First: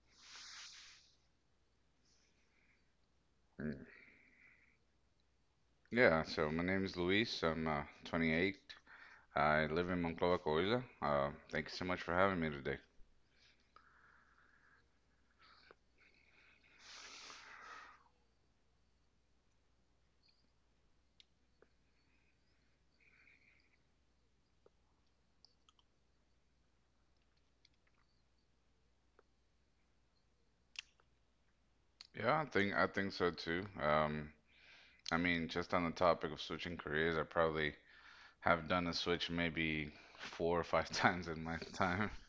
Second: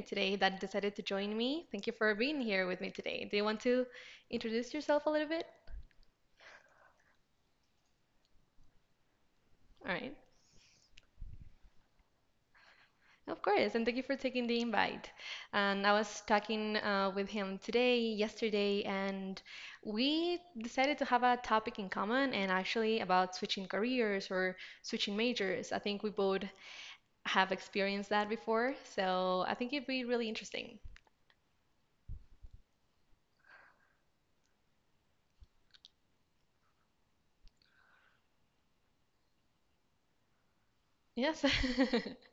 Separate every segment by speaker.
Speaker 1: today that decided to join me. Thank you for being here with me today. Do you want to
Speaker 2: Mm.
Speaker 1: introduce yourself a little bit?
Speaker 2: Yeah, so my name is Luis. I'm 28. I
Speaker 1: All
Speaker 2: live in
Speaker 1: right.
Speaker 2: Monclova, Coahuila. Thank you so much for having me today.
Speaker 1: Of course. And thank you for taking the invite. And I was talking with him today, yesterday, and we decided to have a topic in common and actually about switching careers or switching majors. I think we both have experienced that before. So I think it'd be really interesting.
Speaker 2: Yeah, I think so too. I mean, just on the topic of switching careers, I probably have done a switch maybe four or five times
Speaker 1: Yes.
Speaker 2: in my time.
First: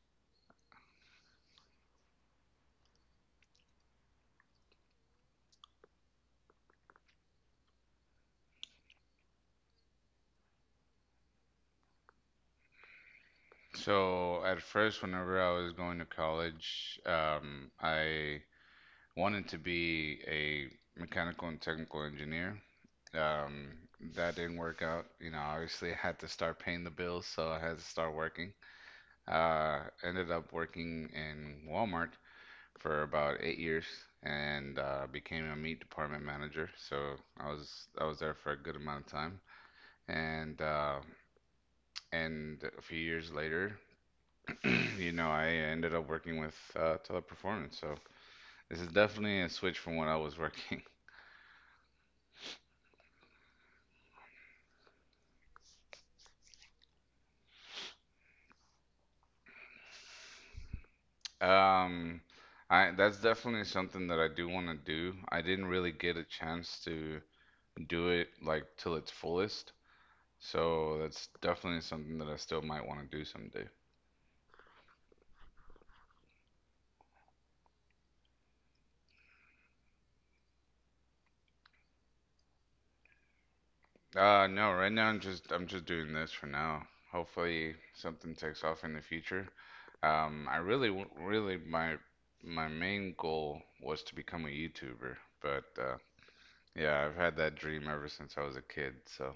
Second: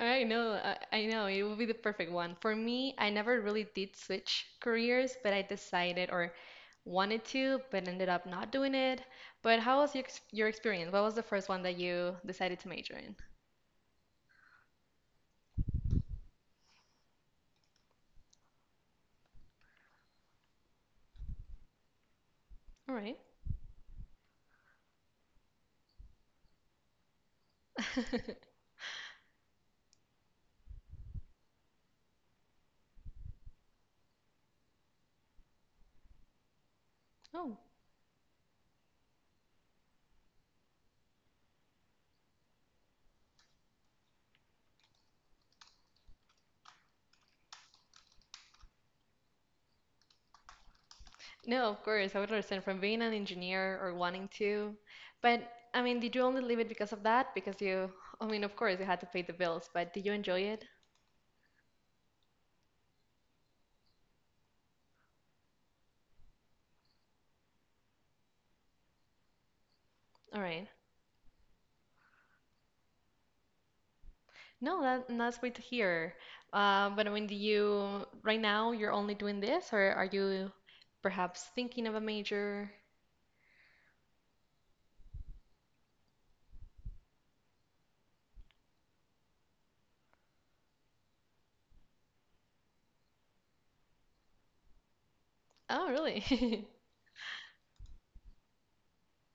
Speaker 1: I know, I know. It will be the perfect one. For me, I never really did switch careers, but I decided or wanted to, but ended up not doing it. But how was your experience? What was the first one that you decided to major in?
Speaker 2: So at first, whenever I was going to college, I wanted to be a mechanical and technical engineer.
Speaker 1: All right.
Speaker 2: Um, that didn't work out. You know, obviously I had to start paying the bills, so I had to start working. Ended up working in Walmart for about 8 years and became a meat department manager. So I
Speaker 1: Oh.
Speaker 2: was I was there for a good amount of time, and uh, and a few years later, you know, I ended up working with Teleperformance. So this is definitely a switch from what I was working.
Speaker 1: No, of course, I would understand from being an engineer or wanting to. But I mean, did you only leave it because of that? Because you, I mean, of course, you had to pay the bills, but did you enjoy it?
Speaker 2: Um, I that's definitely something that I do want to do. I didn't really get a chance to do it like till its fullest,
Speaker 1: All right.
Speaker 2: so that's definitely something that I still might want to do someday.
Speaker 1: No, that's great to hear. But I mean, do you right now you're only doing this, or are you perhaps thinking of a major?
Speaker 2: No, right now I'm just doing this for now. Hopefully something takes off in the future. I really w- really my my main goal was to become a YouTuber, but
Speaker 1: Oh, really?
Speaker 2: yeah, I've had that dream ever since I was a kid. So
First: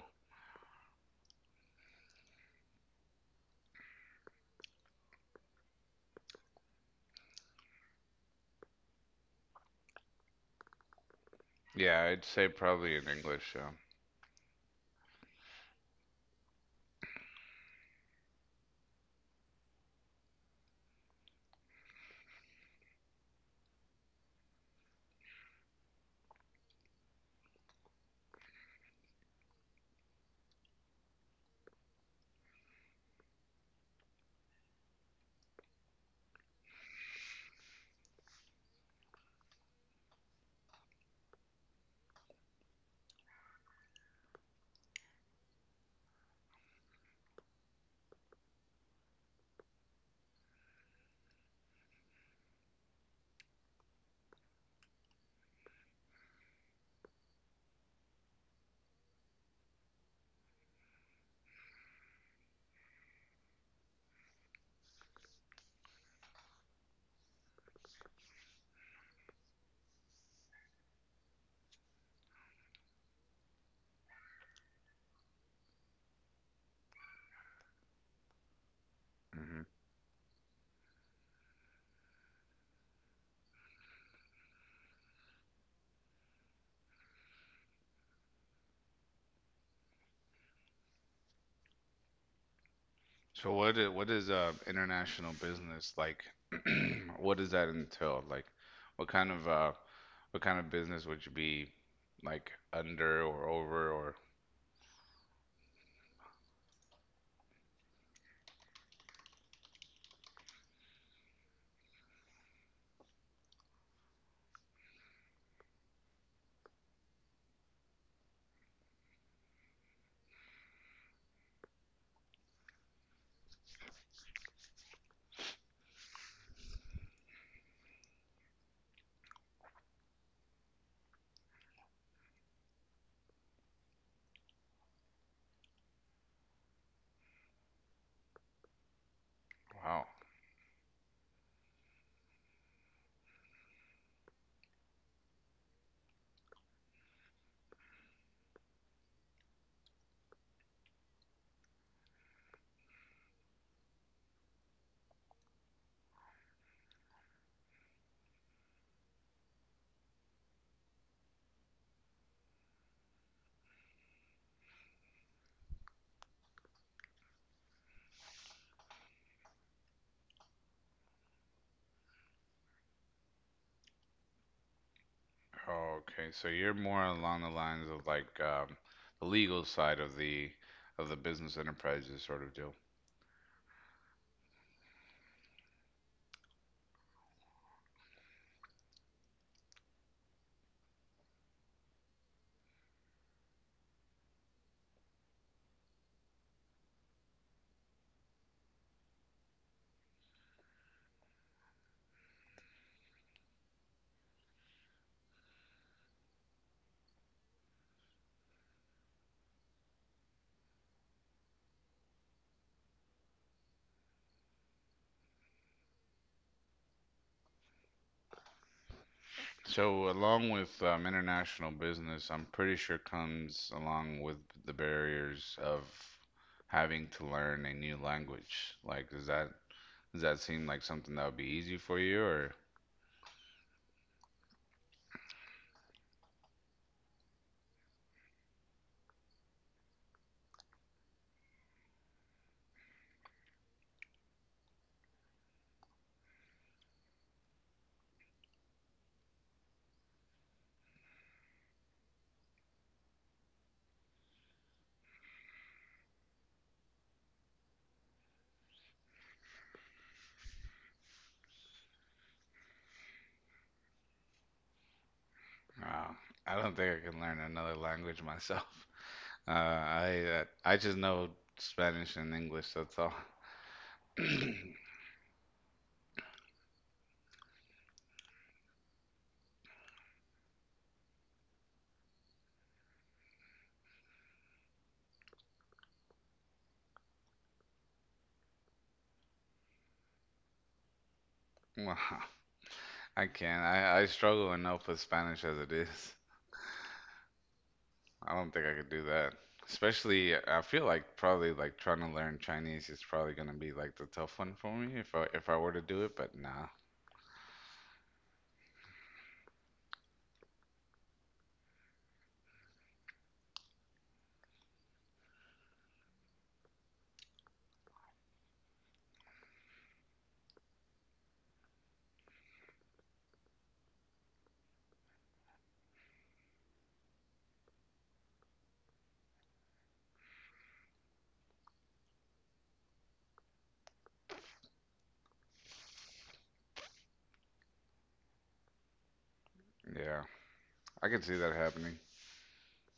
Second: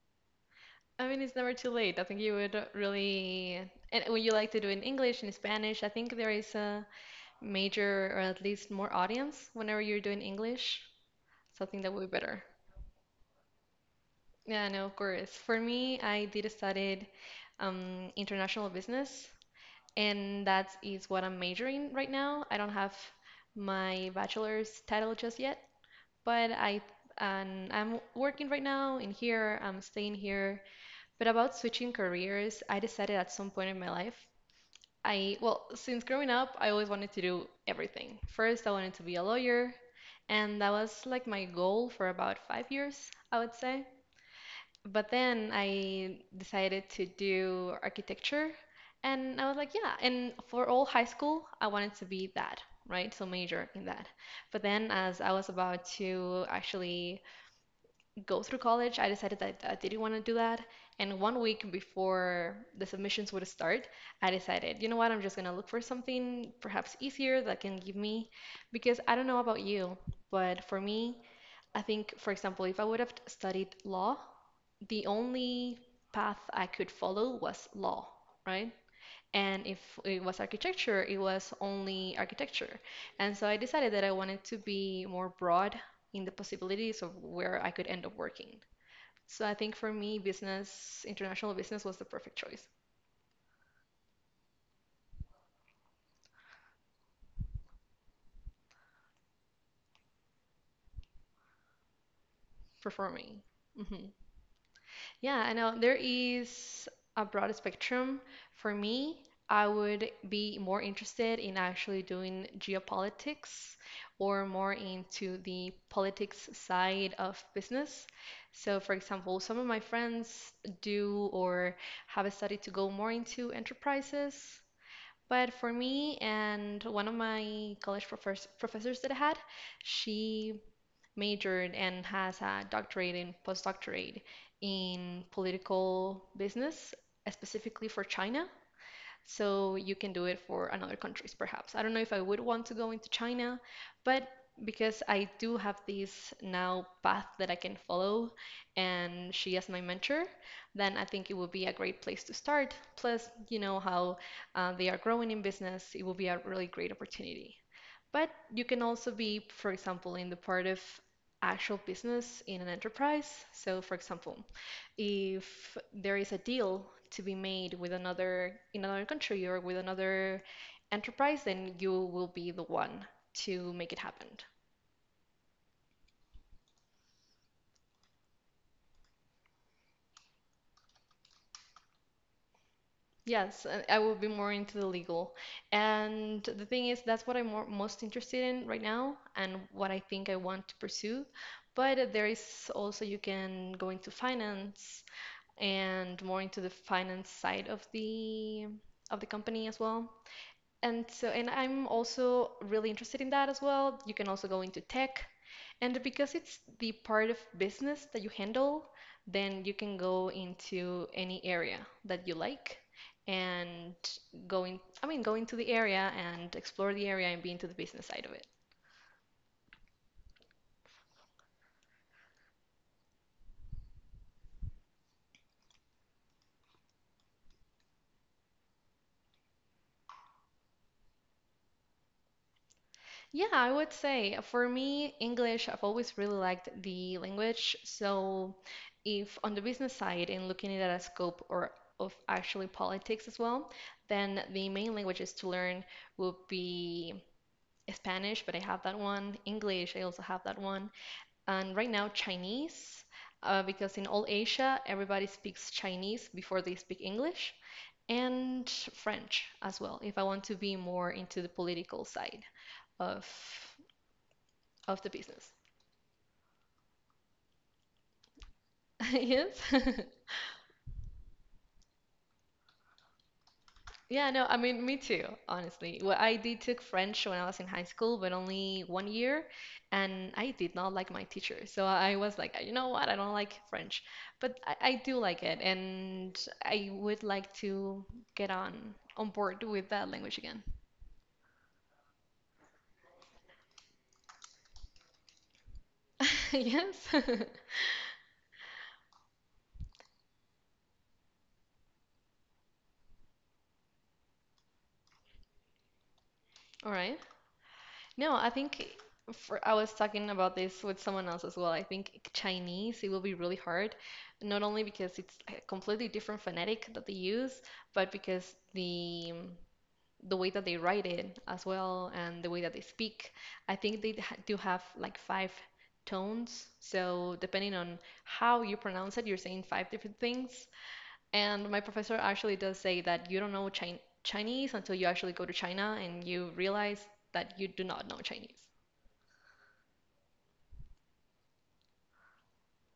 Speaker 1: I mean, it's never too late. I think you would really, and would you like to do in English and Spanish? I think there is a major or at least more audience whenever you're doing English. So I think that would
Speaker 2: yeah,
Speaker 1: be
Speaker 2: I'd
Speaker 1: better.
Speaker 2: say probably in English.
Speaker 1: Yeah, no, of course. For me, I did studied international business, and that is what I'm majoring right now. I don't have my bachelor's title just yet, but I and I'm working right now in here. I'm staying here. But about switching careers, I decided at some point in my life, I well, since growing up, I always wanted to do everything. First, I wanted to be a lawyer, and that was like my goal for about 5 years, I would say. But then I decided to do architecture, and I was like, yeah. And for all high school, I wanted to be that, right? So major in that. But then, as I was about to actually go through college, I decided that I didn't want to do that. And one week before the submissions would start, I decided, you know what, I'm just gonna look for something perhaps easier that can give me, because I don't know about you, but for me, I think, for example, if I would have studied law, the only path I could follow was law, right?
Speaker 2: Yeah.
Speaker 1: And if it was architecture, it was only architecture. And so I decided that I wanted to be more broad in the possibilities of where I could end up working. So I think for me, business, international business was the perfect choice
Speaker 2: So what is international business like? What does that entail? Like, what kind of uh what kind of business would you be like
Speaker 1: for
Speaker 2: under
Speaker 1: me.
Speaker 2: or over
Speaker 1: Mm-hmm.
Speaker 2: or
Speaker 1: Yeah, I know there is a broad spectrum. For me, I would be more interested in actually doing geopolitics or more into the politics side of business. So, for example, some of my friends do or have a study to go more into enterprises. But for me and one of my college professors that I had, she majored and has a doctorate and postdoctorate in political business, specifically for China. So you
Speaker 2: wow.
Speaker 1: can do it for another countries, perhaps. I don't know if I would want to go into China, but because I do have this now path that I can follow, and she as my mentor, then I think it would be a great place to start. Plus, you know how they are growing in business, it will be a really great opportunity. But you can also be, for example, in the part of actual business in an enterprise. So, for example, if there is a deal to be made with another in another country or with another enterprise, then you will be the one to make it happen.
Speaker 2: Oh, okay. So you're more along the lines of like the legal side of the business enterprises sort of deal.
Speaker 1: Yes, I will be more into the legal. And the thing is, that's what I'm more, most interested in right now and what I think I want to pursue. But there is also, you can go into finance and more into the finance side of the company as well. And so, and I'm also really interested in that as well. You can also go into tech. And because it's the part of business that you handle, then you can go into any area that you like and I mean, go into the area and explore the area and be into the business side of it.
Speaker 2: So along with international business, I'm pretty sure comes along with the barriers of having to learn a new language. Like, is that? Does that seem like something that would be easy for you, or
Speaker 1: Yeah, I would say for me, English, I've always really liked the language. So, if on the business side and looking at a scope or of actually politics as well, then the main languages to learn would be Spanish, but I have that one. English, I also have that one. And right now, Chinese, because in all Asia, everybody speaks Chinese before they speak English, and French as well, if I want to be more into the political side of of the business.
Speaker 2: uh, I don't think I can learn another language myself.
Speaker 1: Yes.
Speaker 2: I just know Spanish and English. That's all.
Speaker 1: Yeah, no, I mean, me too, honestly. Well, I did took French when I was in high school, but only one year, and I did not like my teacher. So I was like, you know what? I don't like French, but I do like it, and I would like to get on board with that language again.
Speaker 2: Well, I can't. I struggle enough with Spanish as it is.
Speaker 1: Yes.
Speaker 2: I don't think I could do that. Especially, I feel like probably like trying to learn Chinese is probably gonna be like the tough one for me if I were to do it. But nah,
Speaker 1: All right. No, I think for I was talking about this with someone else as well. I think Chinese it will be really hard, not only because it's a completely different phonetic that they use, but because the way that they write it as well and the way that they speak. I think they do have like five tones. So depending on how you pronounce it, you're saying five different things. And my professor actually does say that you don't know Chinese until you actually go to China and you realize that you do not know Chinese.
Speaker 2: yeah, I can see that happening.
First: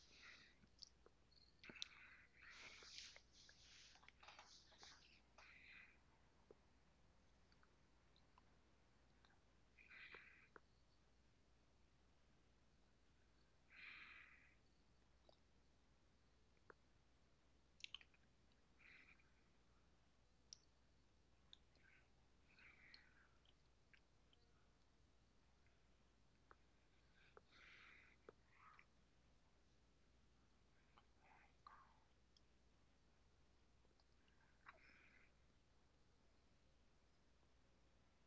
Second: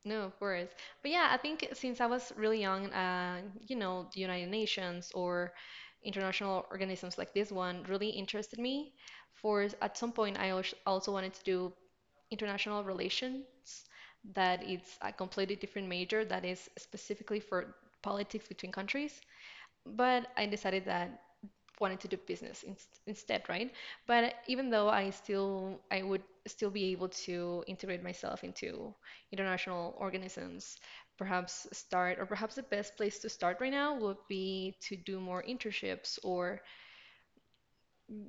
Speaker 1: No, of course. But yeah, I think since I was really young, the United Nations or international organisms like this one really interested me. For at some point, I also wanted to do international relations, that it's a completely different major that is specifically for politics between countries. But I decided that wanted to do business in, instead, right? But even though I would still be able to integrate myself into international organisms, perhaps start or perhaps the best place to start right now would be to do more internships or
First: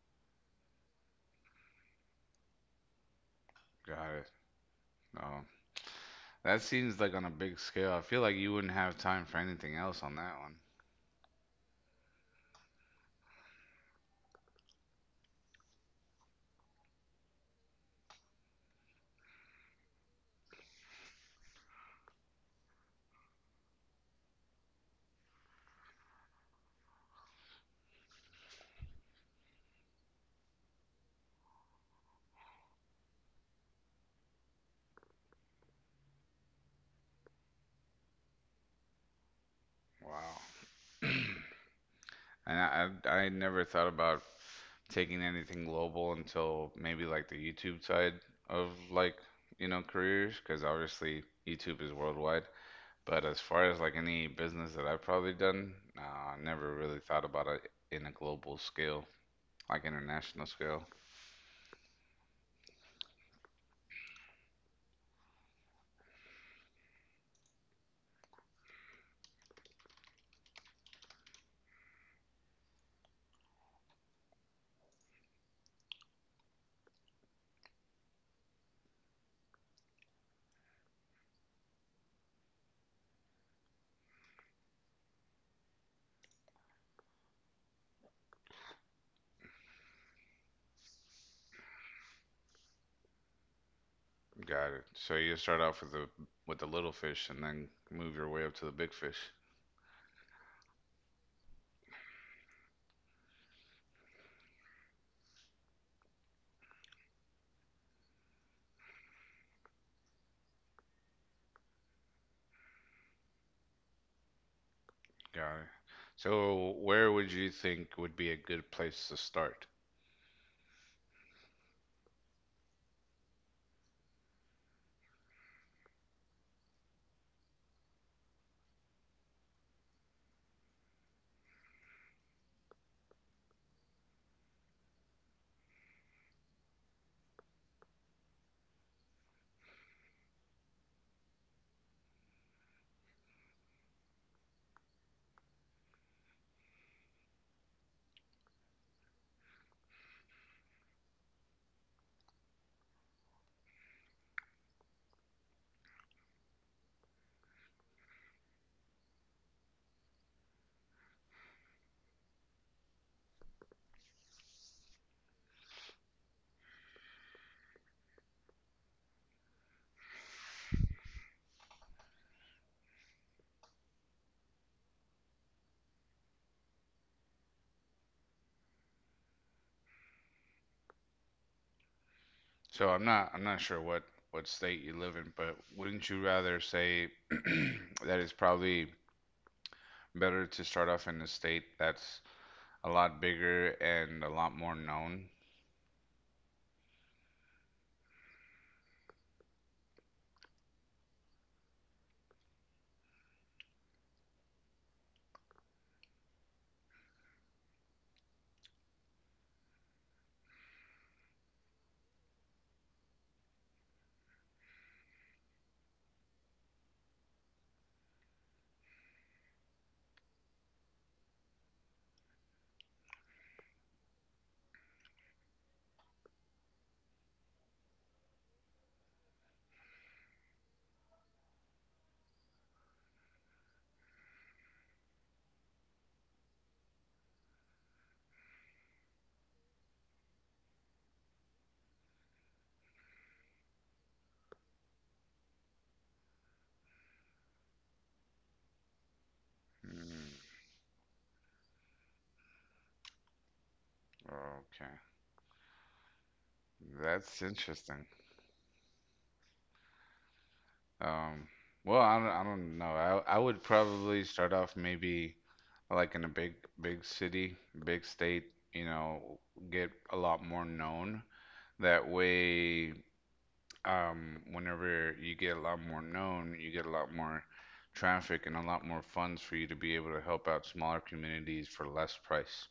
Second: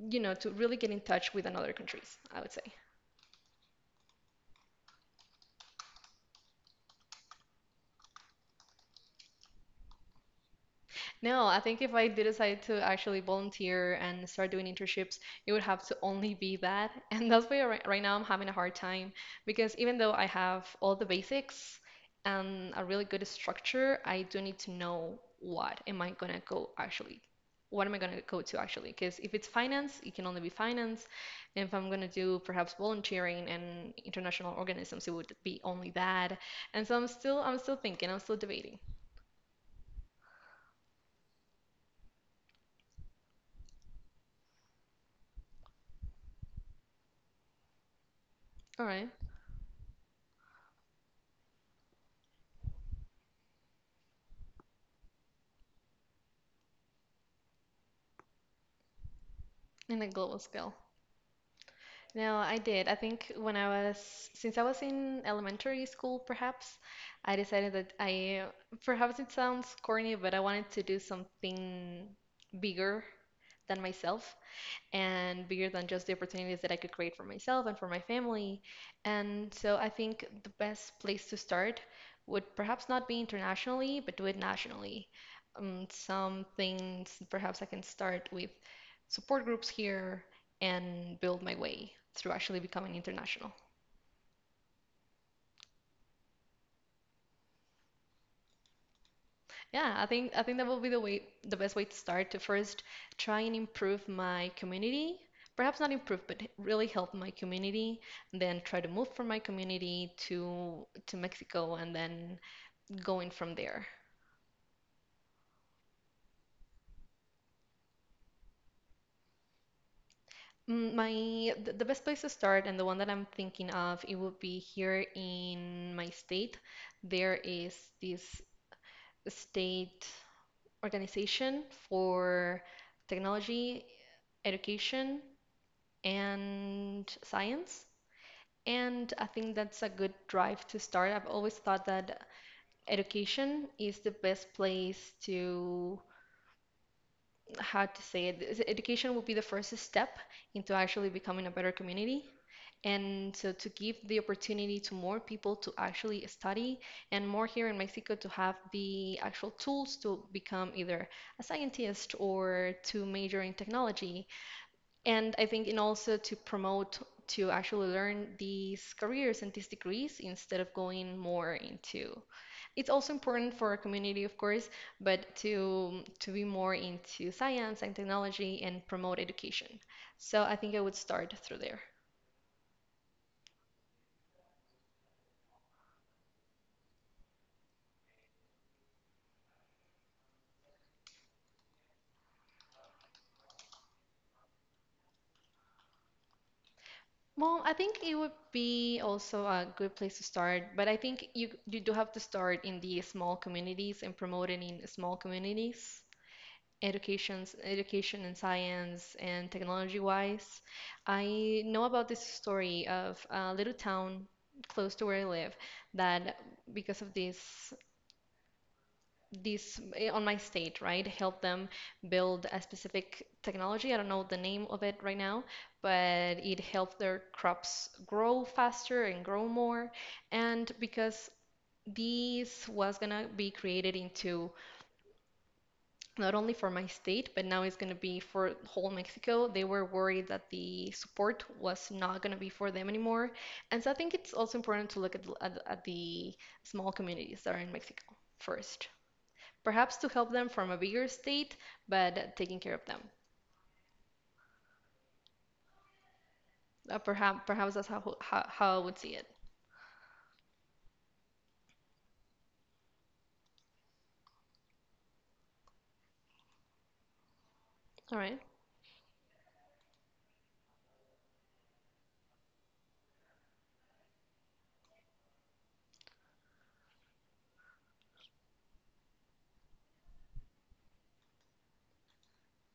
Speaker 1: to really get in touch with another countries, I would say.
Speaker 2: Got it. No. That seems like on a big scale. I feel like you wouldn't have time for anything else on that one.
Speaker 1: No, I think if I do decide to actually volunteer and start doing internships, it would have to only be that. And that's why right now I'm having a hard time because even though I have all the basics and a really good structure, I do need to know what am I gonna go actually. What am I gonna go to actually? Because if it's finance, it can only be finance. And if I'm gonna do perhaps volunteering and international organisms, it would be only that. And so I'm still thinking, I'm still debating.
Speaker 2: Wow. And I never thought about taking anything global until maybe like the YouTube side of
Speaker 1: All right,
Speaker 2: like, you know, careers, because obviously YouTube is worldwide. But as far as like any business that I've probably done, I never really thought about it in a global scale, like
Speaker 1: in a global
Speaker 2: international
Speaker 1: scale.
Speaker 2: scale.
Speaker 1: No, I did. I think when I was, since I was in elementary school, perhaps, I decided that perhaps it sounds corny, but I wanted to do something bigger than myself and bigger than just the opportunities that I could create for myself and for my family. And so I think the best place to start would perhaps not be internationally, but do it nationally. Some things perhaps I can start with support groups here and build my way through actually becoming international.
Speaker 2: Got it. So you start off with the little fish and then move your way up to the big fish.
Speaker 1: Yeah, I think that will be the best way to start, to first try and improve my community. Perhaps not improve, but really help my community, and then try to move from my community to Mexico and then going from there.
Speaker 2: Got it. So where would you think would be a good place to start?
Speaker 1: Mm. My the best place to start and the one that I'm thinking of, it would be here in my state. There is this state organization for technology, education, and science. And I think that's a good drive to start. I've always thought that education is the best place to, how to say it, education will be the first step into actually becoming a better community. And so to give the opportunity to more people to actually study, and more here in Mexico to have the actual tools to become either a scientist or to major in technology, and I think in also to promote to actually learn these careers and these degrees instead of going more into. It's also important for our community, of course, but to be more into science and technology and promote education. So I think I would start through there.
Speaker 2: So I'm not sure what state you live in, but wouldn't you rather say that it's probably better to start off in a state that's a lot bigger and a lot more known?
Speaker 1: Well, I think it would be also a good place to start, but I think you do have to start in the small communities and promote it in small communities. Education, education and science and technology wise. I know about this story of a little town close to where I live that because of on my state, right, helped them build a specific technology. I don't know the name of it right now, but it helped their crops grow faster and grow more. And because this was gonna be created into not only for my state, but now it's going to be for whole Mexico. They were worried that the support was not going to be for them anymore. And so I think it's also important to look at the small communities that are in Mexico first, perhaps to
Speaker 2: Hmm,
Speaker 1: help them from a bigger state, but taking care of them.
Speaker 2: okay.
Speaker 1: Uh, perhaps,
Speaker 2: That's
Speaker 1: perhaps that's
Speaker 2: interesting.
Speaker 1: how I would see it.
Speaker 2: Um, well, I don't know. I would probably start off maybe like in a big big city, big
Speaker 1: All right,
Speaker 2: state, you know, get a lot more known. That way, whenever you get a lot more known, you get a lot more traffic and a lot more funds for you to be able to help out smaller communities for less price.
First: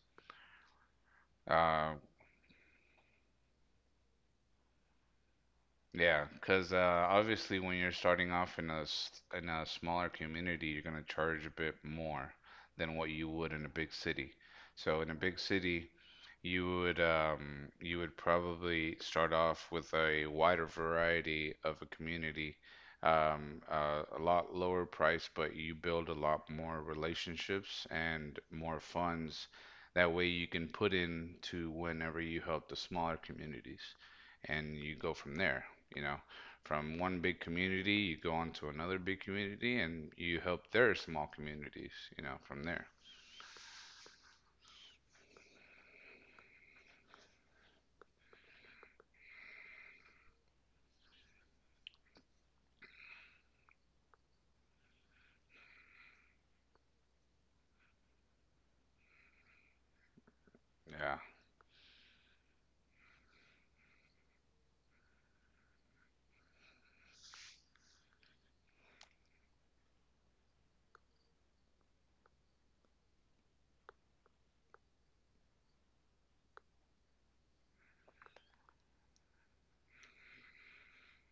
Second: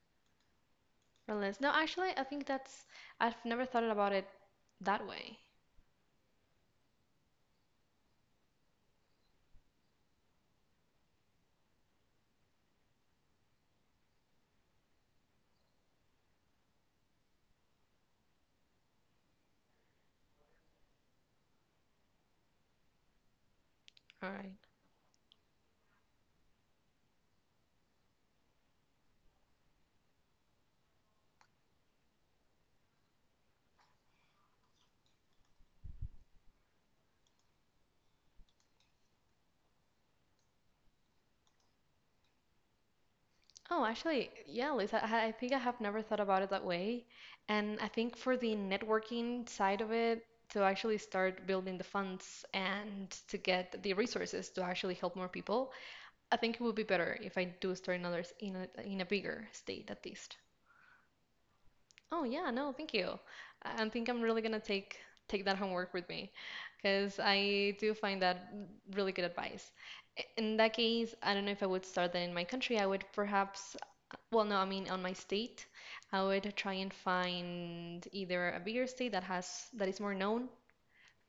Speaker 1: or less. No,
Speaker 2: Uh,
Speaker 1: actually, I think I've never thought about it that way.
Speaker 2: Yeah, because obviously when you're starting off in a in a smaller community, you're gonna charge a bit more than what you would in a big city. So in a big city, you would probably start off with a wider variety of a community, a
Speaker 1: All right.
Speaker 2: lot lower price, but you build a lot more relationships and more funds. That way you can put in to whenever you help the smaller communities and you go from there. You know, from one big community, you go on to another big community, and you help their small communities. You know, from there.
Speaker 1: Oh, actually, yeah, Lisa, I think I have never thought about it that way. And I think for the networking side of it, to actually start building the funds and to get the resources to actually help more people, I think it would be better if I do start another in a bigger state at least.
Speaker 2: Yeah,
Speaker 1: Oh, yeah, no, thank you. I think I'm really gonna take that homework with me because I do find that really good advice. In that case, I don't know if I would start that in my country. I would perhaps well, no, I mean on my state, I would try and find either a bigger state that has that is more known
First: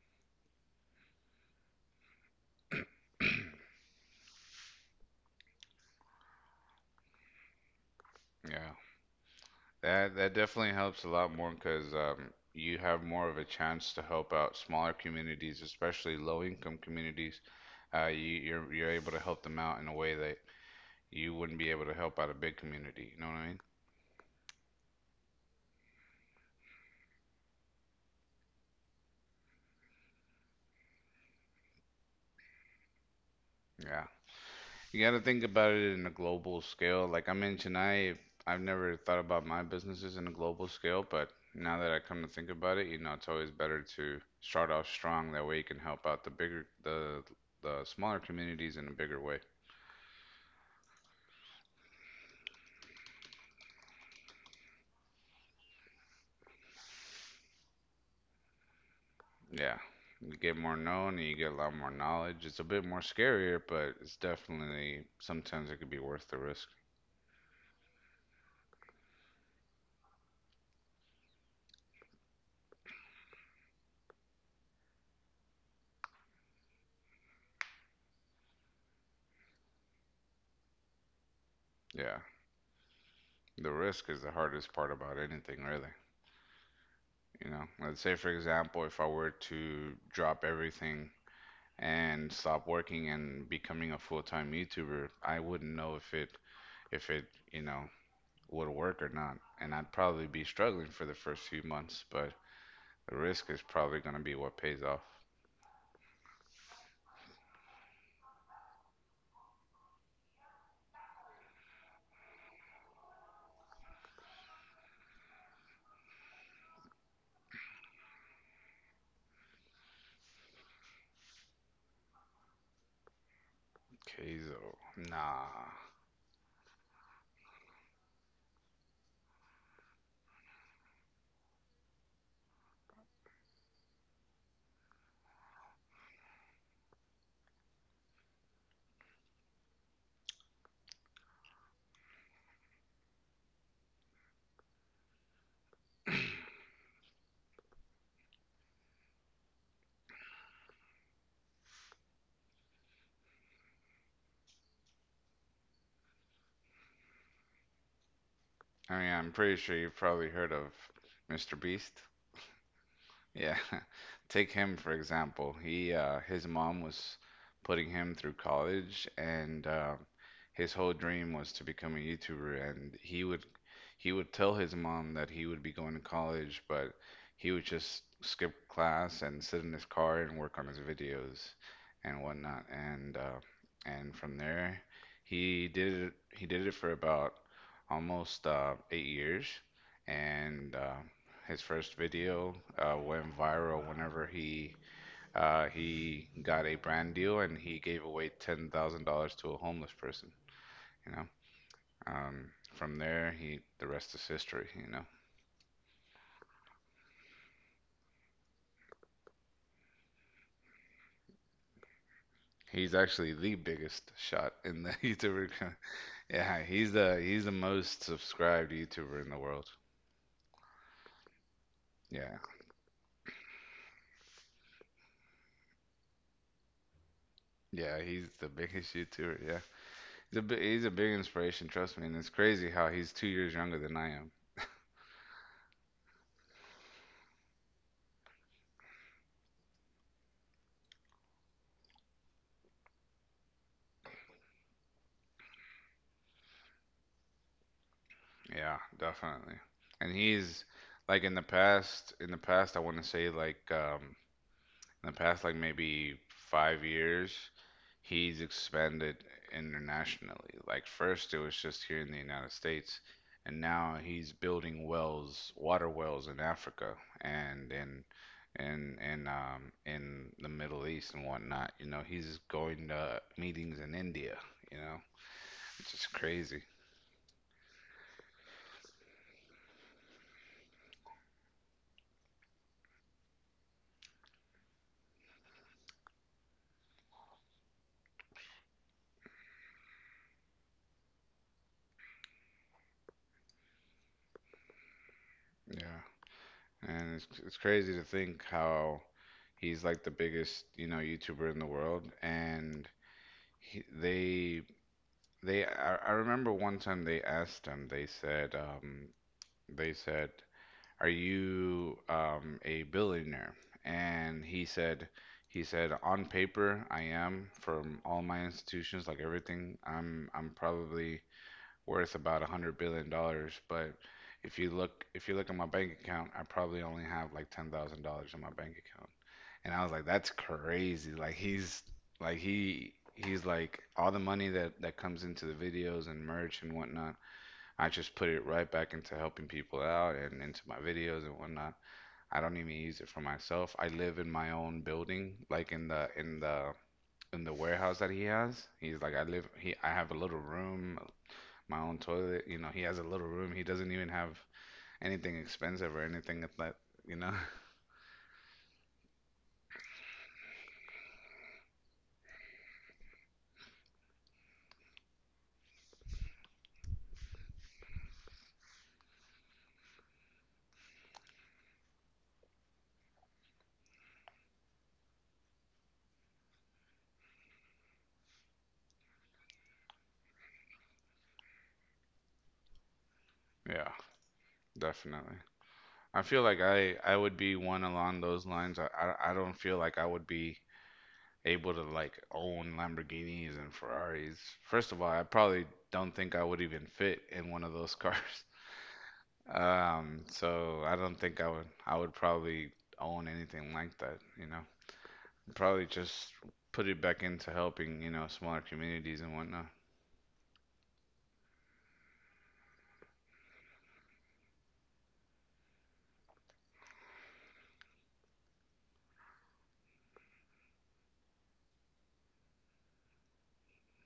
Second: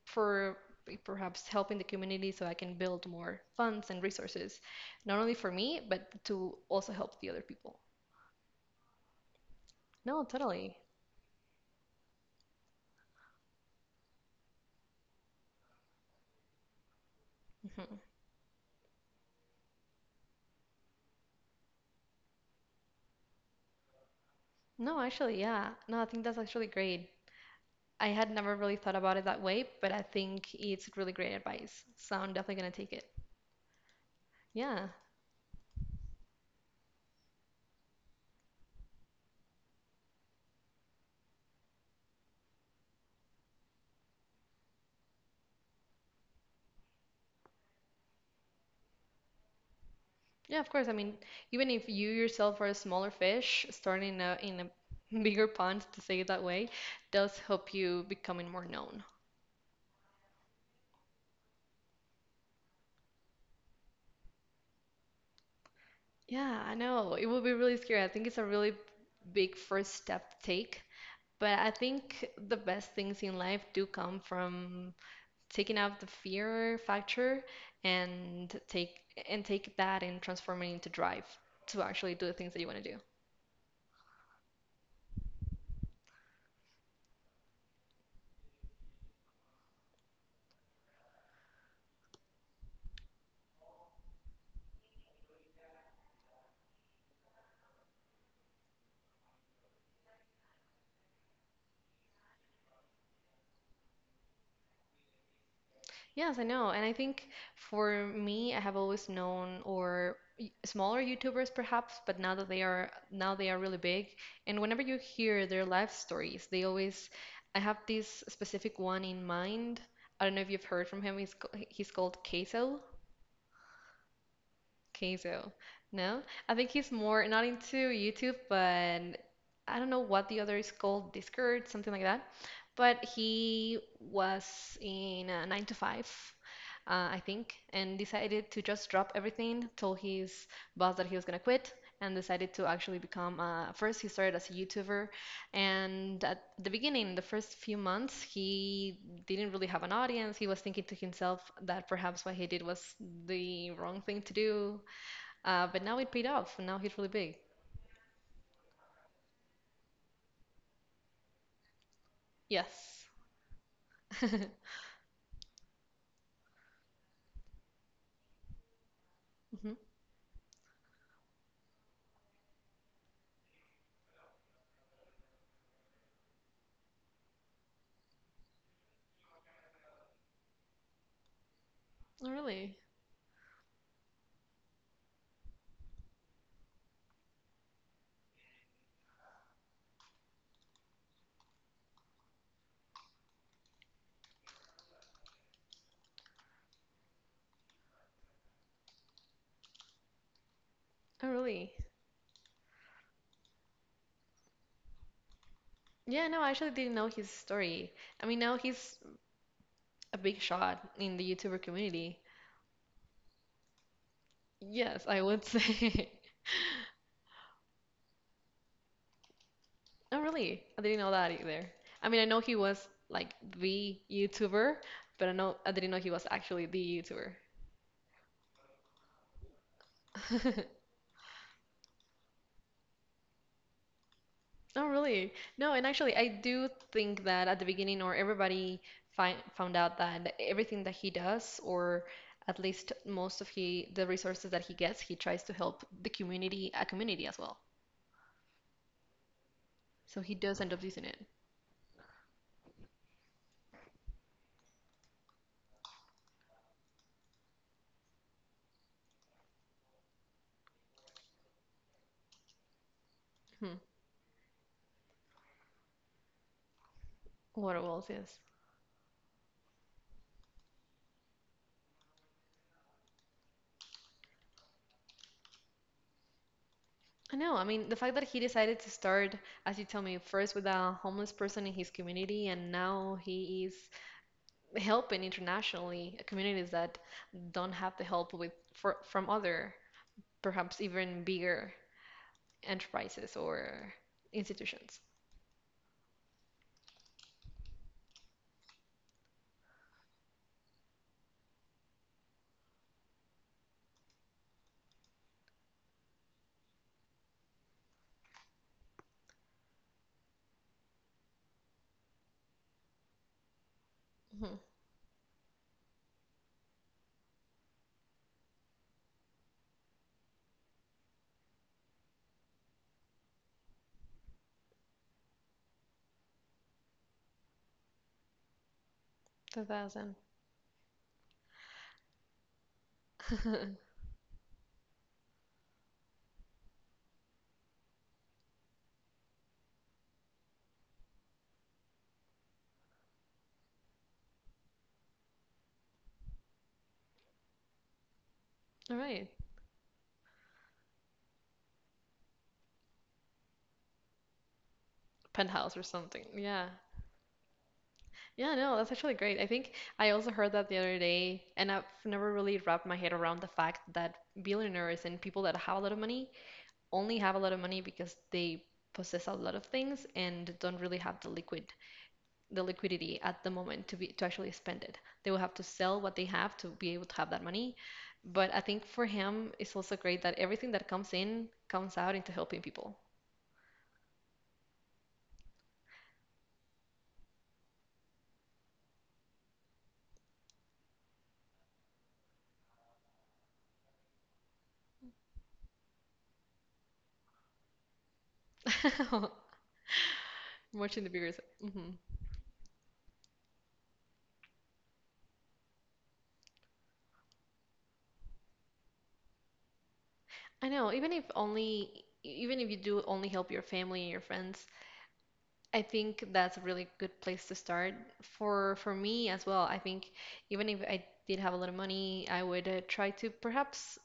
Speaker 1: for perhaps helping the community so I can build more funds and resources, not only for me, but to also help the other people.
Speaker 2: yeah. That
Speaker 1: No,
Speaker 2: that definitely
Speaker 1: totally.
Speaker 2: helps a lot more because you have more of a chance to help out smaller communities, especially low-income communities.
Speaker 1: Mhm.
Speaker 2: You're able to help them out in a way that you wouldn't be able to help out a big community. You know what I mean?
Speaker 1: No, actually, yeah. No, I think that's actually great. I had never really thought about it that way, but I think it's really great advice. So I'm definitely gonna take it.
Speaker 2: Yeah.
Speaker 1: Yeah.
Speaker 2: You got to think about it in a global scale. Like I mentioned, I've never thought about my businesses in a global scale, but now that I come to think about it, you know, it's always better to start off strong. That way, you can help out the bigger, the smaller communities in a bigger way.
Speaker 1: Yeah, of course. I mean, even if you yourself are a smaller fish, starting in a bigger pond, to say it that way, does help you becoming more known.
Speaker 2: Yeah, you get more known and you get a lot more knowledge. It's a bit more scarier, but it's definitely sometimes it could be worth the
Speaker 1: Yeah,
Speaker 2: risk.
Speaker 1: I know. It would be really scary. I think it's a really big first step to take. But I think the best things in life do come from taking out the fear factor and take that and transform it into drive to actually
Speaker 2: Yeah,
Speaker 1: do the things that you want to do.
Speaker 2: the risk is the hardest part about anything, really. You know, let's say for example, if I were to drop everything and stop working and becoming a full-time YouTuber, I wouldn't know if it, you know, would work or not. And I'd probably be struggling for the first few months, but the risk is probably going to be what pays off.
Speaker 1: Yes, I know. And I think for me, I have always known or smaller YouTubers perhaps, but now that they are now they are really big. And whenever you hear their life stories, they always I have this specific one in mind. I don't know if you've heard from him. He's he's called Queso.
Speaker 2: Keizo.
Speaker 1: Queso.
Speaker 2: Nah.
Speaker 1: No? I think he's more not into YouTube, but I don't know what the other is called, Discord, something like that. But he was in a 9 to 5, I think, and decided to just drop everything, told his boss that he was gonna quit, and decided to actually become, first he started as a YouTuber, and at the beginning, the first few months, he didn't really have an audience. He was thinking to himself that perhaps what he did was the wrong thing to do, but now it paid off, and now he's really big.
Speaker 2: I mean, I'm pretty sure you've probably heard of Mr. Beast.
Speaker 1: Yes.
Speaker 2: Yeah.
Speaker 1: Hmm.
Speaker 2: Take him for example. He his mom was putting him through college and his whole dream was to become a YouTuber and he would tell his mom that he would be going to college, but he would just skip class and sit in his car and work on his videos and
Speaker 1: Oh,
Speaker 2: whatnot.
Speaker 1: really?
Speaker 2: And from there, he did it for about almost 8 years, and his first video went viral whenever he he got a brand deal and he gave away $10,000 to a homeless person. You know,
Speaker 1: Oh, really?
Speaker 2: um, from there he the rest is history. You know,
Speaker 1: Yeah, no, I actually didn't know his story. I mean, now he's a big shot in the YouTuber community.
Speaker 2: he's actually the biggest shot in the
Speaker 1: Yes, I would
Speaker 2: YouTuber.
Speaker 1: say.
Speaker 2: Yeah, he's the most subscribed YouTuber in the world.
Speaker 1: Oh, really? I didn't know that either. I mean, I
Speaker 2: Yeah,
Speaker 1: know he was like the YouTuber, but I know I didn't know he was actually the
Speaker 2: yeah, he's the biggest YouTuber. Yeah,
Speaker 1: YouTuber.
Speaker 2: he's a big inspiration. Trust me, and it's crazy how he's 2 years younger than I am.
Speaker 1: Oh, really? No, and actually, I do think that at the beginning, or everybody found out that everything that he does, or at least most of he the resources that he gets, he tries to help the community, a community as well.
Speaker 2: Yeah, definitely. And
Speaker 1: So he does
Speaker 2: he's
Speaker 1: end up using
Speaker 2: like
Speaker 1: it.
Speaker 2: in the past, I want to say like in the past like maybe 5 years, he's expanded internationally. Like first it was just here in the United States, and
Speaker 1: Hmm.
Speaker 2: now he's building wells, water wells in Africa
Speaker 1: What
Speaker 2: and in
Speaker 1: else? Yes.
Speaker 2: in in um in the Middle East and whatnot. You know, he's going to meetings in India, you know. It's just crazy.
Speaker 1: I know. I mean, the fact that he decided to start, as you tell me, first with a homeless person in his community, and now he is helping internationally communities that don't have the help from other, perhaps even bigger enterprises or institutions.
Speaker 2: Yeah. And it's crazy to think how he's like the biggest, you know, YouTuber in the world. And he, they I remember one time they asked him, they said, "Are you a billionaire?" And
Speaker 1: Mhm.
Speaker 2: he said, "On paper, I am. From all my institutions, like everything, I'm probably worth about $100 billion. But if you look at my bank account, I probably only have like $10,000 in my bank account." And I was like,
Speaker 1: 2000.
Speaker 2: that's crazy. Like he's like he he's
Speaker 1: All
Speaker 2: like all the money that that comes into the videos and merch and whatnot, I just put it right back into helping people out and into my videos and whatnot. I don't even use it for myself. I live in my own building, like in the in the in the warehouse that he has. He's like, I
Speaker 1: right.
Speaker 2: live he I have a little room, my own toilet. You know, he has a little room. He doesn't even have anything
Speaker 1: Penthouse or
Speaker 2: expensive or
Speaker 1: something.
Speaker 2: anything of
Speaker 1: Yeah.
Speaker 2: that. You know,
Speaker 1: Yeah, no, that's actually great. I think I also heard that the other day, and I've never really wrapped my head around the fact that billionaires and people that have a lot of money only have a lot of money because they possess a lot of things and don't really have the liquidity at the moment to actually spend it. They will have to sell what they have to be able to have that money. But I think for him, it's also great that everything that comes in comes out into helping people.
Speaker 2: yeah, definitely. I feel like I would be one along those lines. I don't feel like I would be able to like own Lamborghinis and Ferraris. First of all, I probably don't think I would even fit in one of those cars. So I
Speaker 1: Watching the
Speaker 2: don't
Speaker 1: bigger.
Speaker 2: think I would
Speaker 1: Hmm.
Speaker 2: I would probably own anything like that, you know. Probably just put it back into helping, you know, smaller communities and whatnot.
Speaker 1: I know. Even if you do only help your family and your friends, I think that's a really good place to start. For me as well, I think even if I did have a lot of money, I would try to perhaps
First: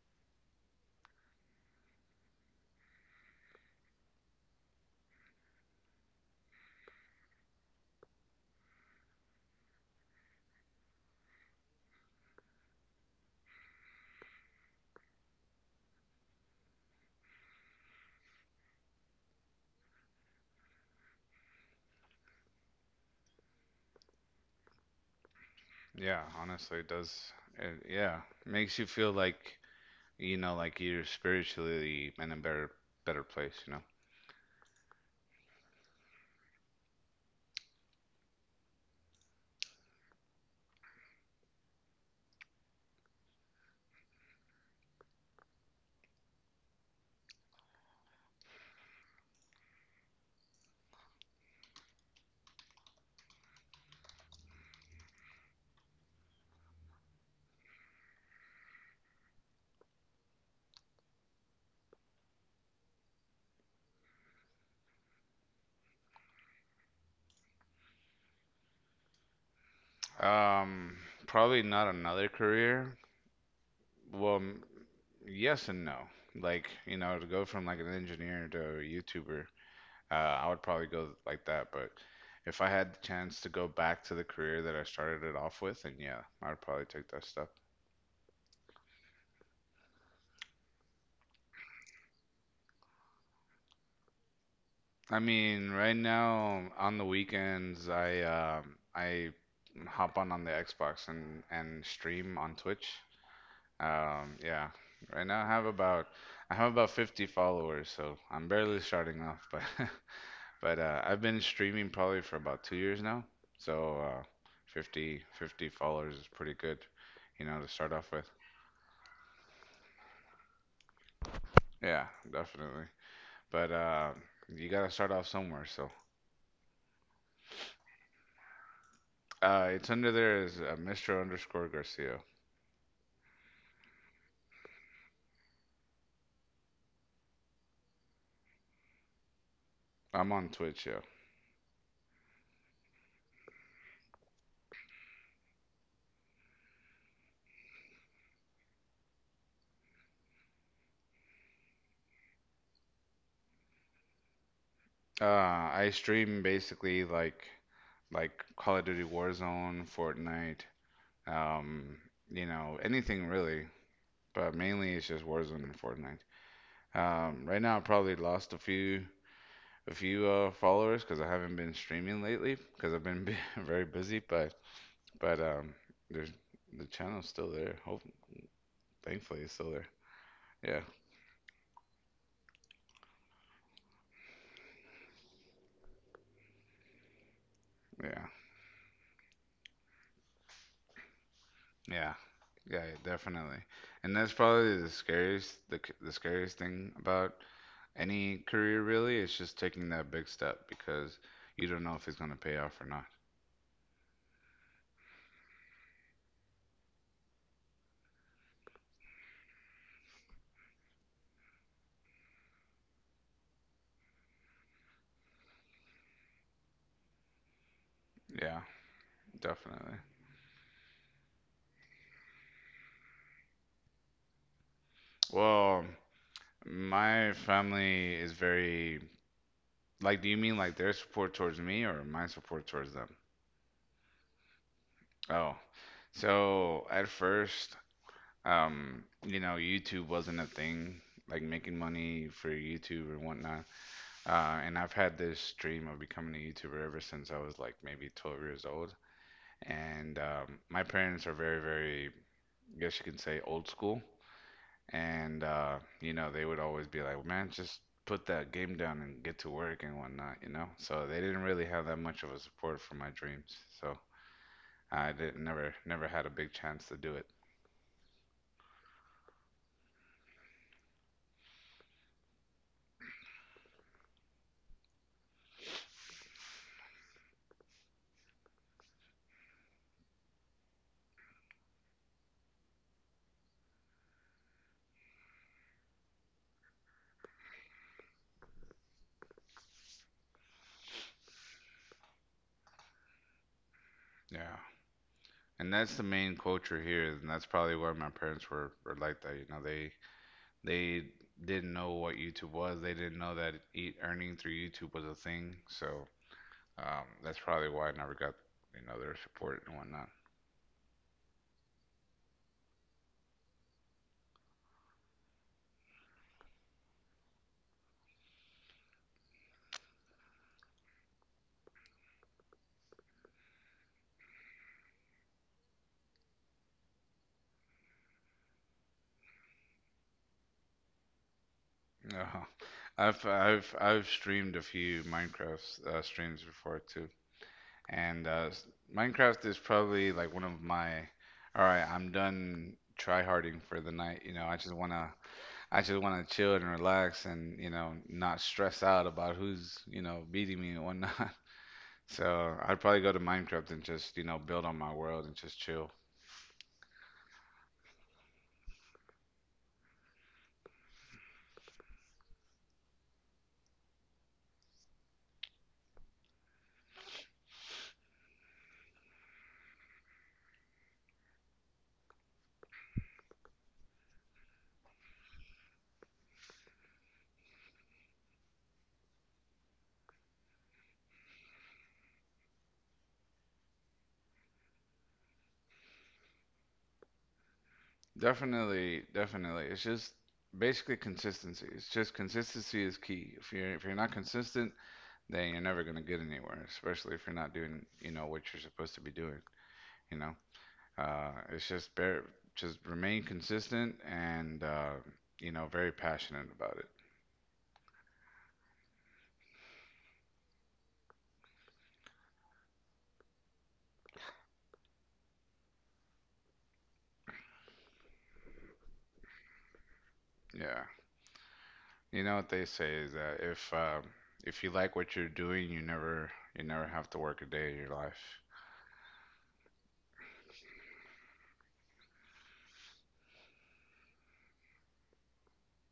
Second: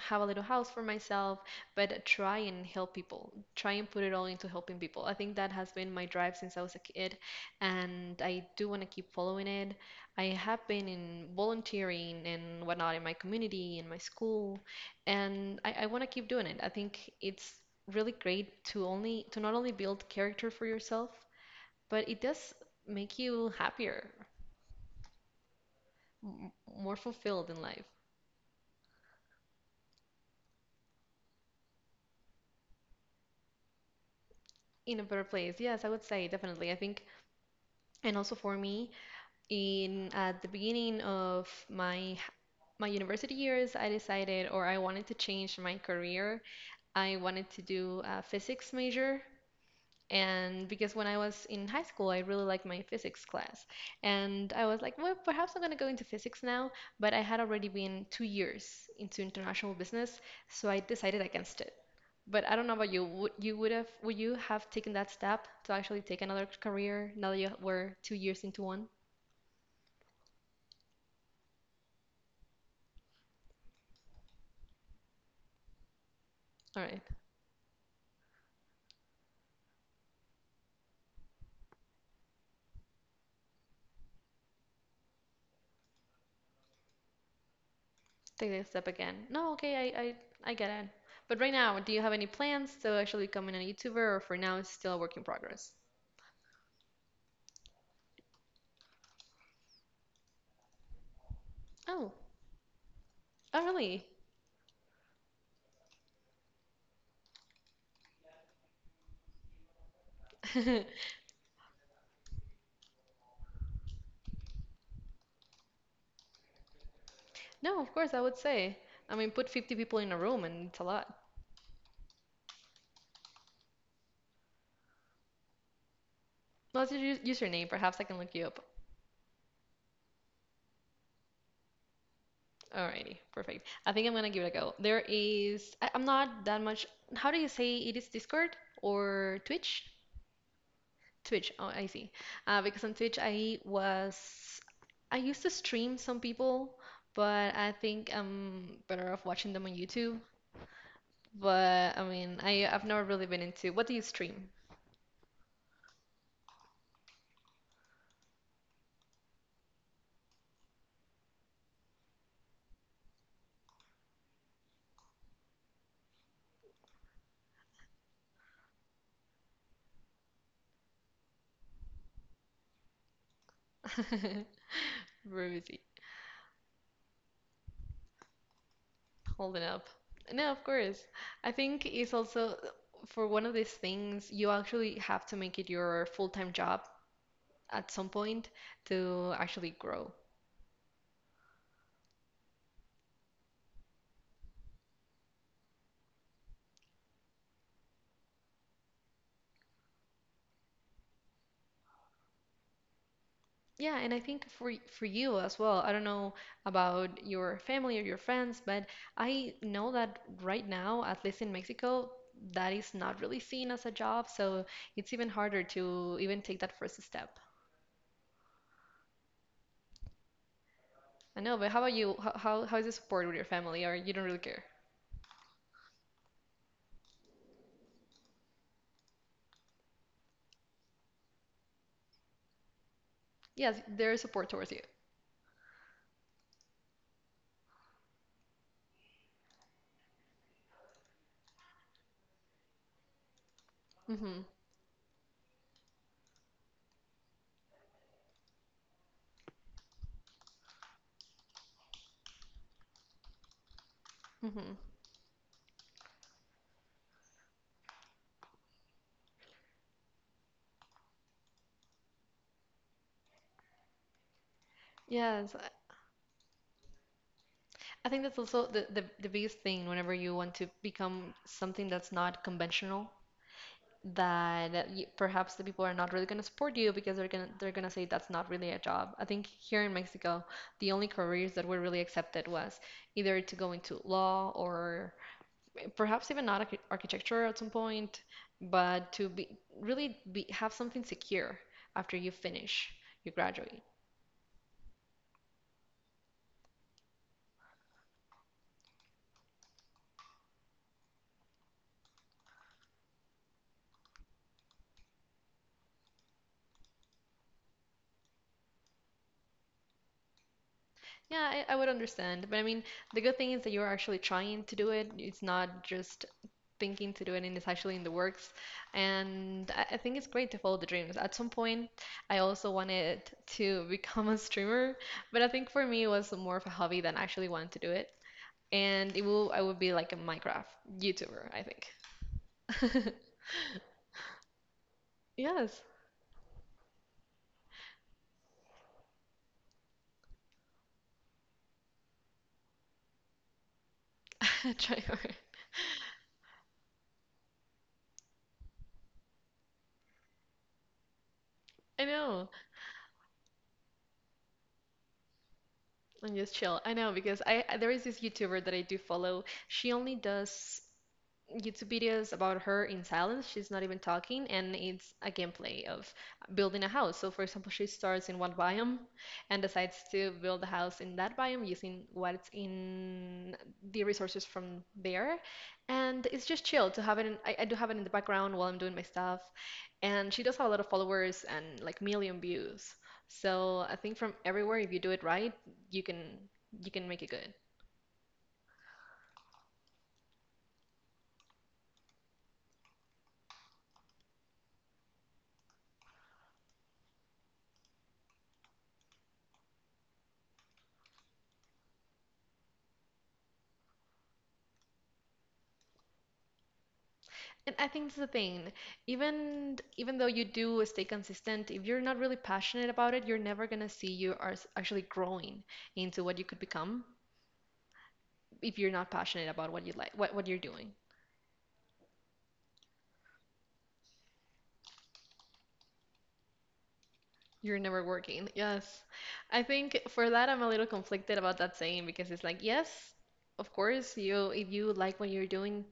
Speaker 1: have a little house for myself, but try and help people. Try and put it all into helping people. I think that has been my drive since I was a kid, and I do want to keep following it. I have been in volunteering and whatnot in my community, in my school, and I want to keep doing it. I think it's really great to not only build character for yourself, but it does make you happier,
Speaker 2: Yeah,
Speaker 1: m-
Speaker 2: honestly, it
Speaker 1: more
Speaker 2: does.
Speaker 1: fulfilled in life,
Speaker 2: It, yeah, makes you feel like you know, like you're spiritually in a better place. You
Speaker 1: in a better place. Yes, I would say definitely. I think, and also for me, in at the beginning of my university years, I decided, or I wanted to change my career. I wanted to do a physics major, and because when I was in high school I really liked my physics class. And I was like, well, perhaps I'm going to go into physics now, but I had already been 2 years into international business, so I decided against it. But I don't know about you. Would you would have would you have taken that step to actually take another career now that you were 2 years into one?
Speaker 2: know, probably not another career. Well, yes and no. Like
Speaker 1: All
Speaker 2: you
Speaker 1: right.
Speaker 2: know, to go from like an engineer to a YouTuber, I would probably go like that. But if I had the chance to go back to the career that I started it off with, then yeah, I'd probably take that step.
Speaker 1: Take the step again. No, okay, I get it. But right now, do you have any plans to actually become a YouTuber, or for now it's still a work
Speaker 2: I
Speaker 1: in
Speaker 2: mean,
Speaker 1: progress?
Speaker 2: right now on the weekends, I hop on the Xbox and
Speaker 1: Oh,
Speaker 2: stream on Twitch.
Speaker 1: oh, really?
Speaker 2: Yeah, right now I have about 50 followers, so I'm barely starting off, but but I've been streaming probably for about 2 years now, so 50 50 followers is pretty good, you know, to
Speaker 1: No,
Speaker 2: start
Speaker 1: of
Speaker 2: off
Speaker 1: course, I
Speaker 2: with.
Speaker 1: would say. I mean, put 50 people in a room and it's a lot.
Speaker 2: Yeah, definitely. But you gotta start off somewhere, so.
Speaker 1: What's your username? Perhaps I can look you up.
Speaker 2: It's under there is Mr. underscore Garcia.
Speaker 1: Alrighty, perfect. I think I'm gonna give it a go. I'm not that much. How do you say it is Discord or Twitch?
Speaker 2: I'm on Twitch, yeah.
Speaker 1: Twitch. Oh, I see. Because on Twitch, I used to stream some people, but I think I'm better off watching them on YouTube. But I mean, I've never really been into. What do you stream?
Speaker 2: I stream basically like Call of Duty Warzone, Fortnite, um, you know, anything really. But mainly it's just Warzone and Fortnite. Right now I probably lost a few followers because I haven't been streaming lately because I've been very busy. But but
Speaker 1: Very
Speaker 2: um,
Speaker 1: busy.
Speaker 2: there's the channel's still there. Hope Thankfully it's
Speaker 1: Holding
Speaker 2: still there.
Speaker 1: up. No, of
Speaker 2: Yeah,
Speaker 1: course. I think it's also for one of these things, you actually have to make it your full-time job at some
Speaker 2: yeah.
Speaker 1: point to actually grow.
Speaker 2: Yeah, yeah, definitely. And that's probably the scariest, the scariest thing about any career really is just taking that big step because you don't know if it's gonna pay off or not.
Speaker 1: Yeah, and I think for for you as well, I don't know about your family or your friends, but I know that right now, at least in Mexico, that is not really seen as a job, so it's even harder to even take that first step.
Speaker 2: Yeah, definitely.
Speaker 1: I know, but how about you? How is the support with your family, or you don't really care?
Speaker 2: Well, my family is very. Do you mean like their support towards me or my support towards them?
Speaker 1: Yes, there is support towards you.
Speaker 2: Oh, so at first, you know, YouTube wasn't a thing, like making money for YouTube or whatnot.
Speaker 1: Mm-hmm.
Speaker 2: And I've had this dream of becoming a YouTuber ever since I was like maybe 12 years old. And my parents are very, very, I guess you can say, old school.
Speaker 1: Mm-hmm.
Speaker 2: And, you know, they would always be like, man, just put that game down and get to work and whatnot, you know? So they didn't really have that much of a support for my dreams. So I didn't,
Speaker 1: Yes, I
Speaker 2: never had a big chance to do it.
Speaker 1: I think that's also the biggest thing whenever you want to become something that's not conventional. That you, perhaps the people are not really going to support you because they're going to say that's not really a job. I think here in Mexico, the only careers that were really accepted was either to go into law or perhaps even not architecture at some point, but to have something secure after you finish, you graduate.
Speaker 2: Yeah. And that's the main culture here. And that's probably why my parents were like that. You know, they didn't know what YouTube was. They didn't know that e earning through YouTube was a thing. So that's probably why I never got, you know, their support and whatnot.
Speaker 1: Yeah, I would understand. But I mean, the good thing is that you're actually trying to do it. It's not just thinking to do it and it's actually in the works. And I think it's great to follow the dreams. At some point, I also wanted to become a streamer, but I think for me it was more of a hobby than actually wanted to do it. And it will I would be like a Minecraft YouTuber, I
Speaker 2: No,
Speaker 1: think.
Speaker 2: I've I've I've streamed a few
Speaker 1: Yes,
Speaker 2: Minecraft streams before too, and Minecraft is probably like one of my. All right, I'm done tryharding for the night. You know,
Speaker 1: try hard.
Speaker 2: I just wanna chill and relax and you know not stress out about who's you know beating me and whatnot.
Speaker 1: I know.
Speaker 2: So I'd probably go to Minecraft and just, you know, build on my world and just chill.
Speaker 1: I'm just chill. I know because there is this YouTuber that I do follow. She only does YouTube videos about her in silence. She's not even talking, and it's a gameplay of building a house. So, for example, she starts in one biome and decides to build a house in that biome using what's in the resources from there. And it's just chill to have it in. I do have it in the background while I'm doing my stuff. And she does have a lot of followers and like million views. So I think from everywhere, if you do it right, you can you can make it good.
Speaker 2: Definitely, definitely. It's just basically consistency. It's just consistency is key. If you're not consistent, then you're never gonna get anywhere, especially if you're not doing, you know, what you're supposed to be doing, you know. Uh, it's just bare, just remain consistent and you know, very passionate about it.
Speaker 1: And I think it's the thing. Even though you do stay consistent, if you're not really passionate about it, you're never gonna see you are actually growing into what you could become if you're not passionate about what you like, what you're
Speaker 2: Yeah.
Speaker 1: doing.
Speaker 2: You know what they say is that if you like what you're doing, you never have to work a day
Speaker 1: You're
Speaker 2: in your
Speaker 1: never
Speaker 2: life.
Speaker 1: working. Yes. I think for that I'm a little conflicted about that saying because it's like, yes, of course, you if you like what you're doing,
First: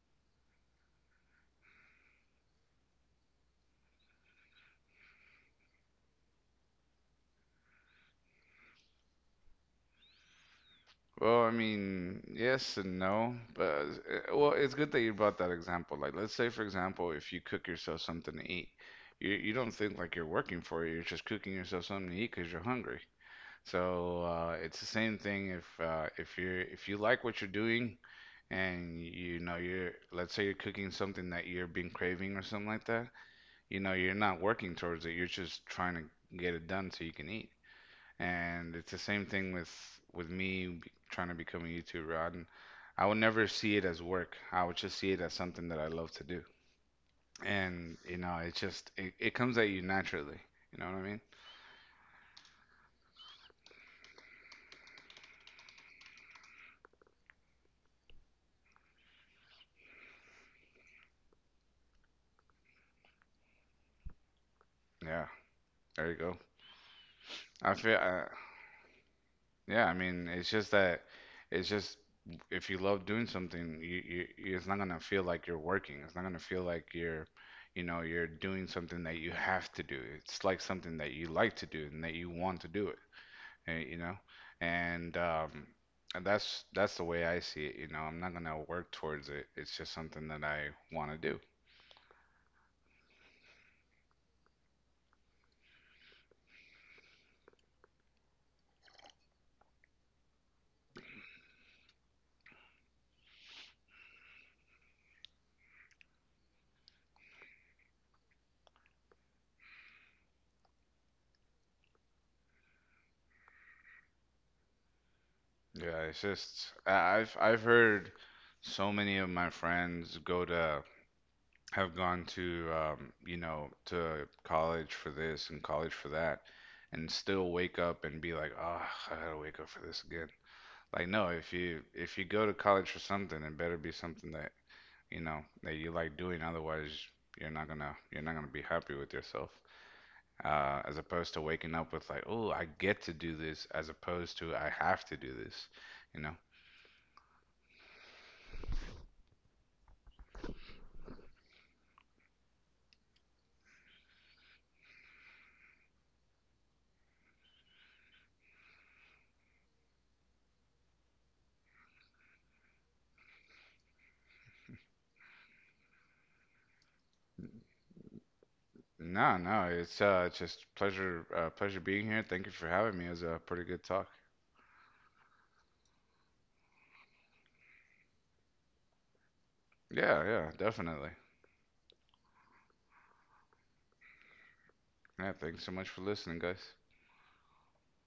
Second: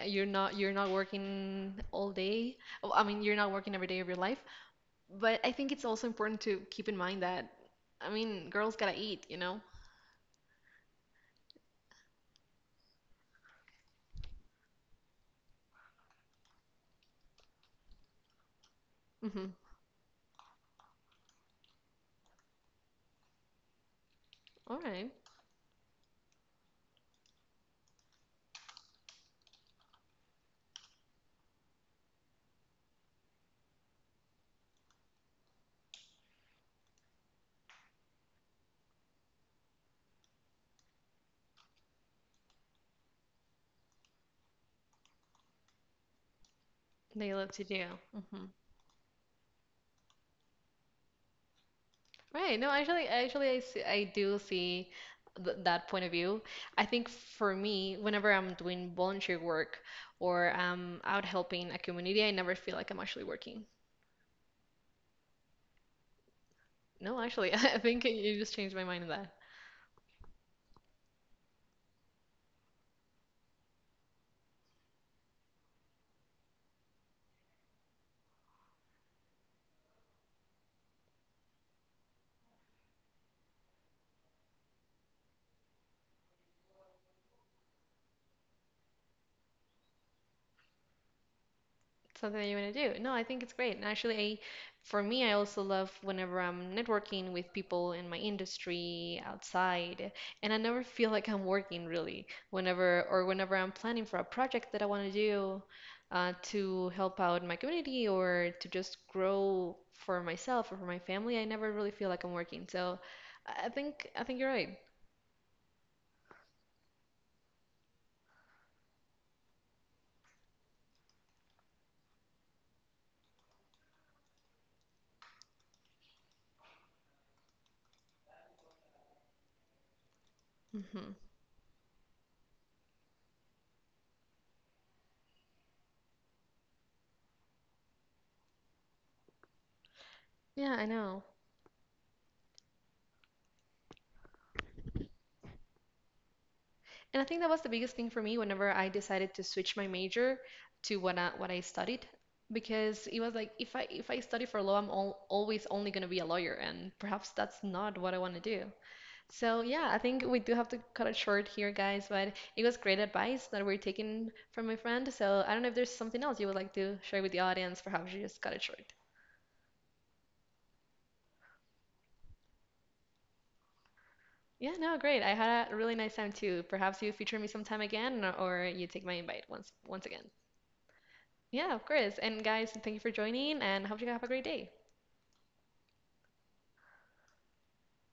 Speaker 1: you're not working all day. Oh, I mean, you're not working every day of your life, but I think it's also important to keep in mind that, I mean, girls gotta eat,
Speaker 2: Well, I mean, yes and no, but well, it's good that you brought that example. Like, let's say, for example, if you cook yourself something to eat,
Speaker 1: Mm-hmm.
Speaker 2: you don't think like you're working for it. You're just cooking yourself something to eat because you're hungry. So
Speaker 1: All
Speaker 2: it's the
Speaker 1: right.
Speaker 2: same thing if you're if you like what you're doing, and you know you're let's say you're cooking something that you're been craving or something like that. You know, you're not working towards it. You're just trying to get it done so you can eat. And it's the same thing with me trying to become a YouTuber. I would never see it as work. I would just see it as something that I love to do.
Speaker 1: They love to do.
Speaker 2: And you know,
Speaker 1: Mm-hmm.
Speaker 2: it comes at you naturally. You know what I mean?
Speaker 1: Right. No, actually, I do see th that point of view. I think for me, whenever I'm doing volunteer work or I'm out helping a community, I never feel like I'm actually working.
Speaker 2: Yeah. There you go.
Speaker 1: No, actually,
Speaker 2: I
Speaker 1: I
Speaker 2: feel.
Speaker 1: think you just changed my mind on that.
Speaker 2: Yeah. I mean, it's just that. It's just if you love doing something, it's not gonna feel like you're working. It's not gonna feel like you know, you're doing something that you have to do. It's like something that you like to do and that you want to do you know, and um, and that's the way I see it. You know, I'm not gonna work towards it. It's just something that I want to do.
Speaker 1: Something that you want to do. No, I think it's great. And actually, I, for me, I also love whenever I'm networking with people in my industry, outside, and I never feel like I'm working really. Whenever I'm planning for a project that I want to do, to help out my community or to just grow for myself or for my family, I never really feel like I'm working. So, I think I think you're right.
Speaker 2: Yeah, it's just I've heard so many of my friends go to have gone to you know to college for this and college for that, and still wake up and be like, oh, I gotta wake up for this again. Like
Speaker 1: Hmm.
Speaker 2: no, if you go to college for something, it better be something that you know that you like doing, otherwise you're not gonna be happy with yourself
Speaker 1: Yeah, I
Speaker 2: as
Speaker 1: know.
Speaker 2: opposed to waking up with like, oh, I get to do this as opposed to I have to do this, you know.
Speaker 1: And I think that was the biggest thing for me whenever I decided to switch my major to what I studied because it was like if I study for law, always only going to be a lawyer and perhaps that's not what I want to do. So yeah, I think we do have to cut it short here, guys, but it was great advice that we're taking from my friend. So I don't know if there's something else you would like to share with the audience, perhaps you just cut it short.
Speaker 2: No, no, it's just pleasure, pleasure being here. Thank you for having me. It was a pretty good talk.
Speaker 1: Yeah, no, great. I had a really nice time too. Perhaps you feature me sometime again or you take my invite once
Speaker 2: Yeah,
Speaker 1: again.
Speaker 2: yeah, definitely.
Speaker 1: Yeah, of course. And guys, thank you for joining and hope you have a great day.
Speaker 2: Yeah, thanks so much for listening, guys.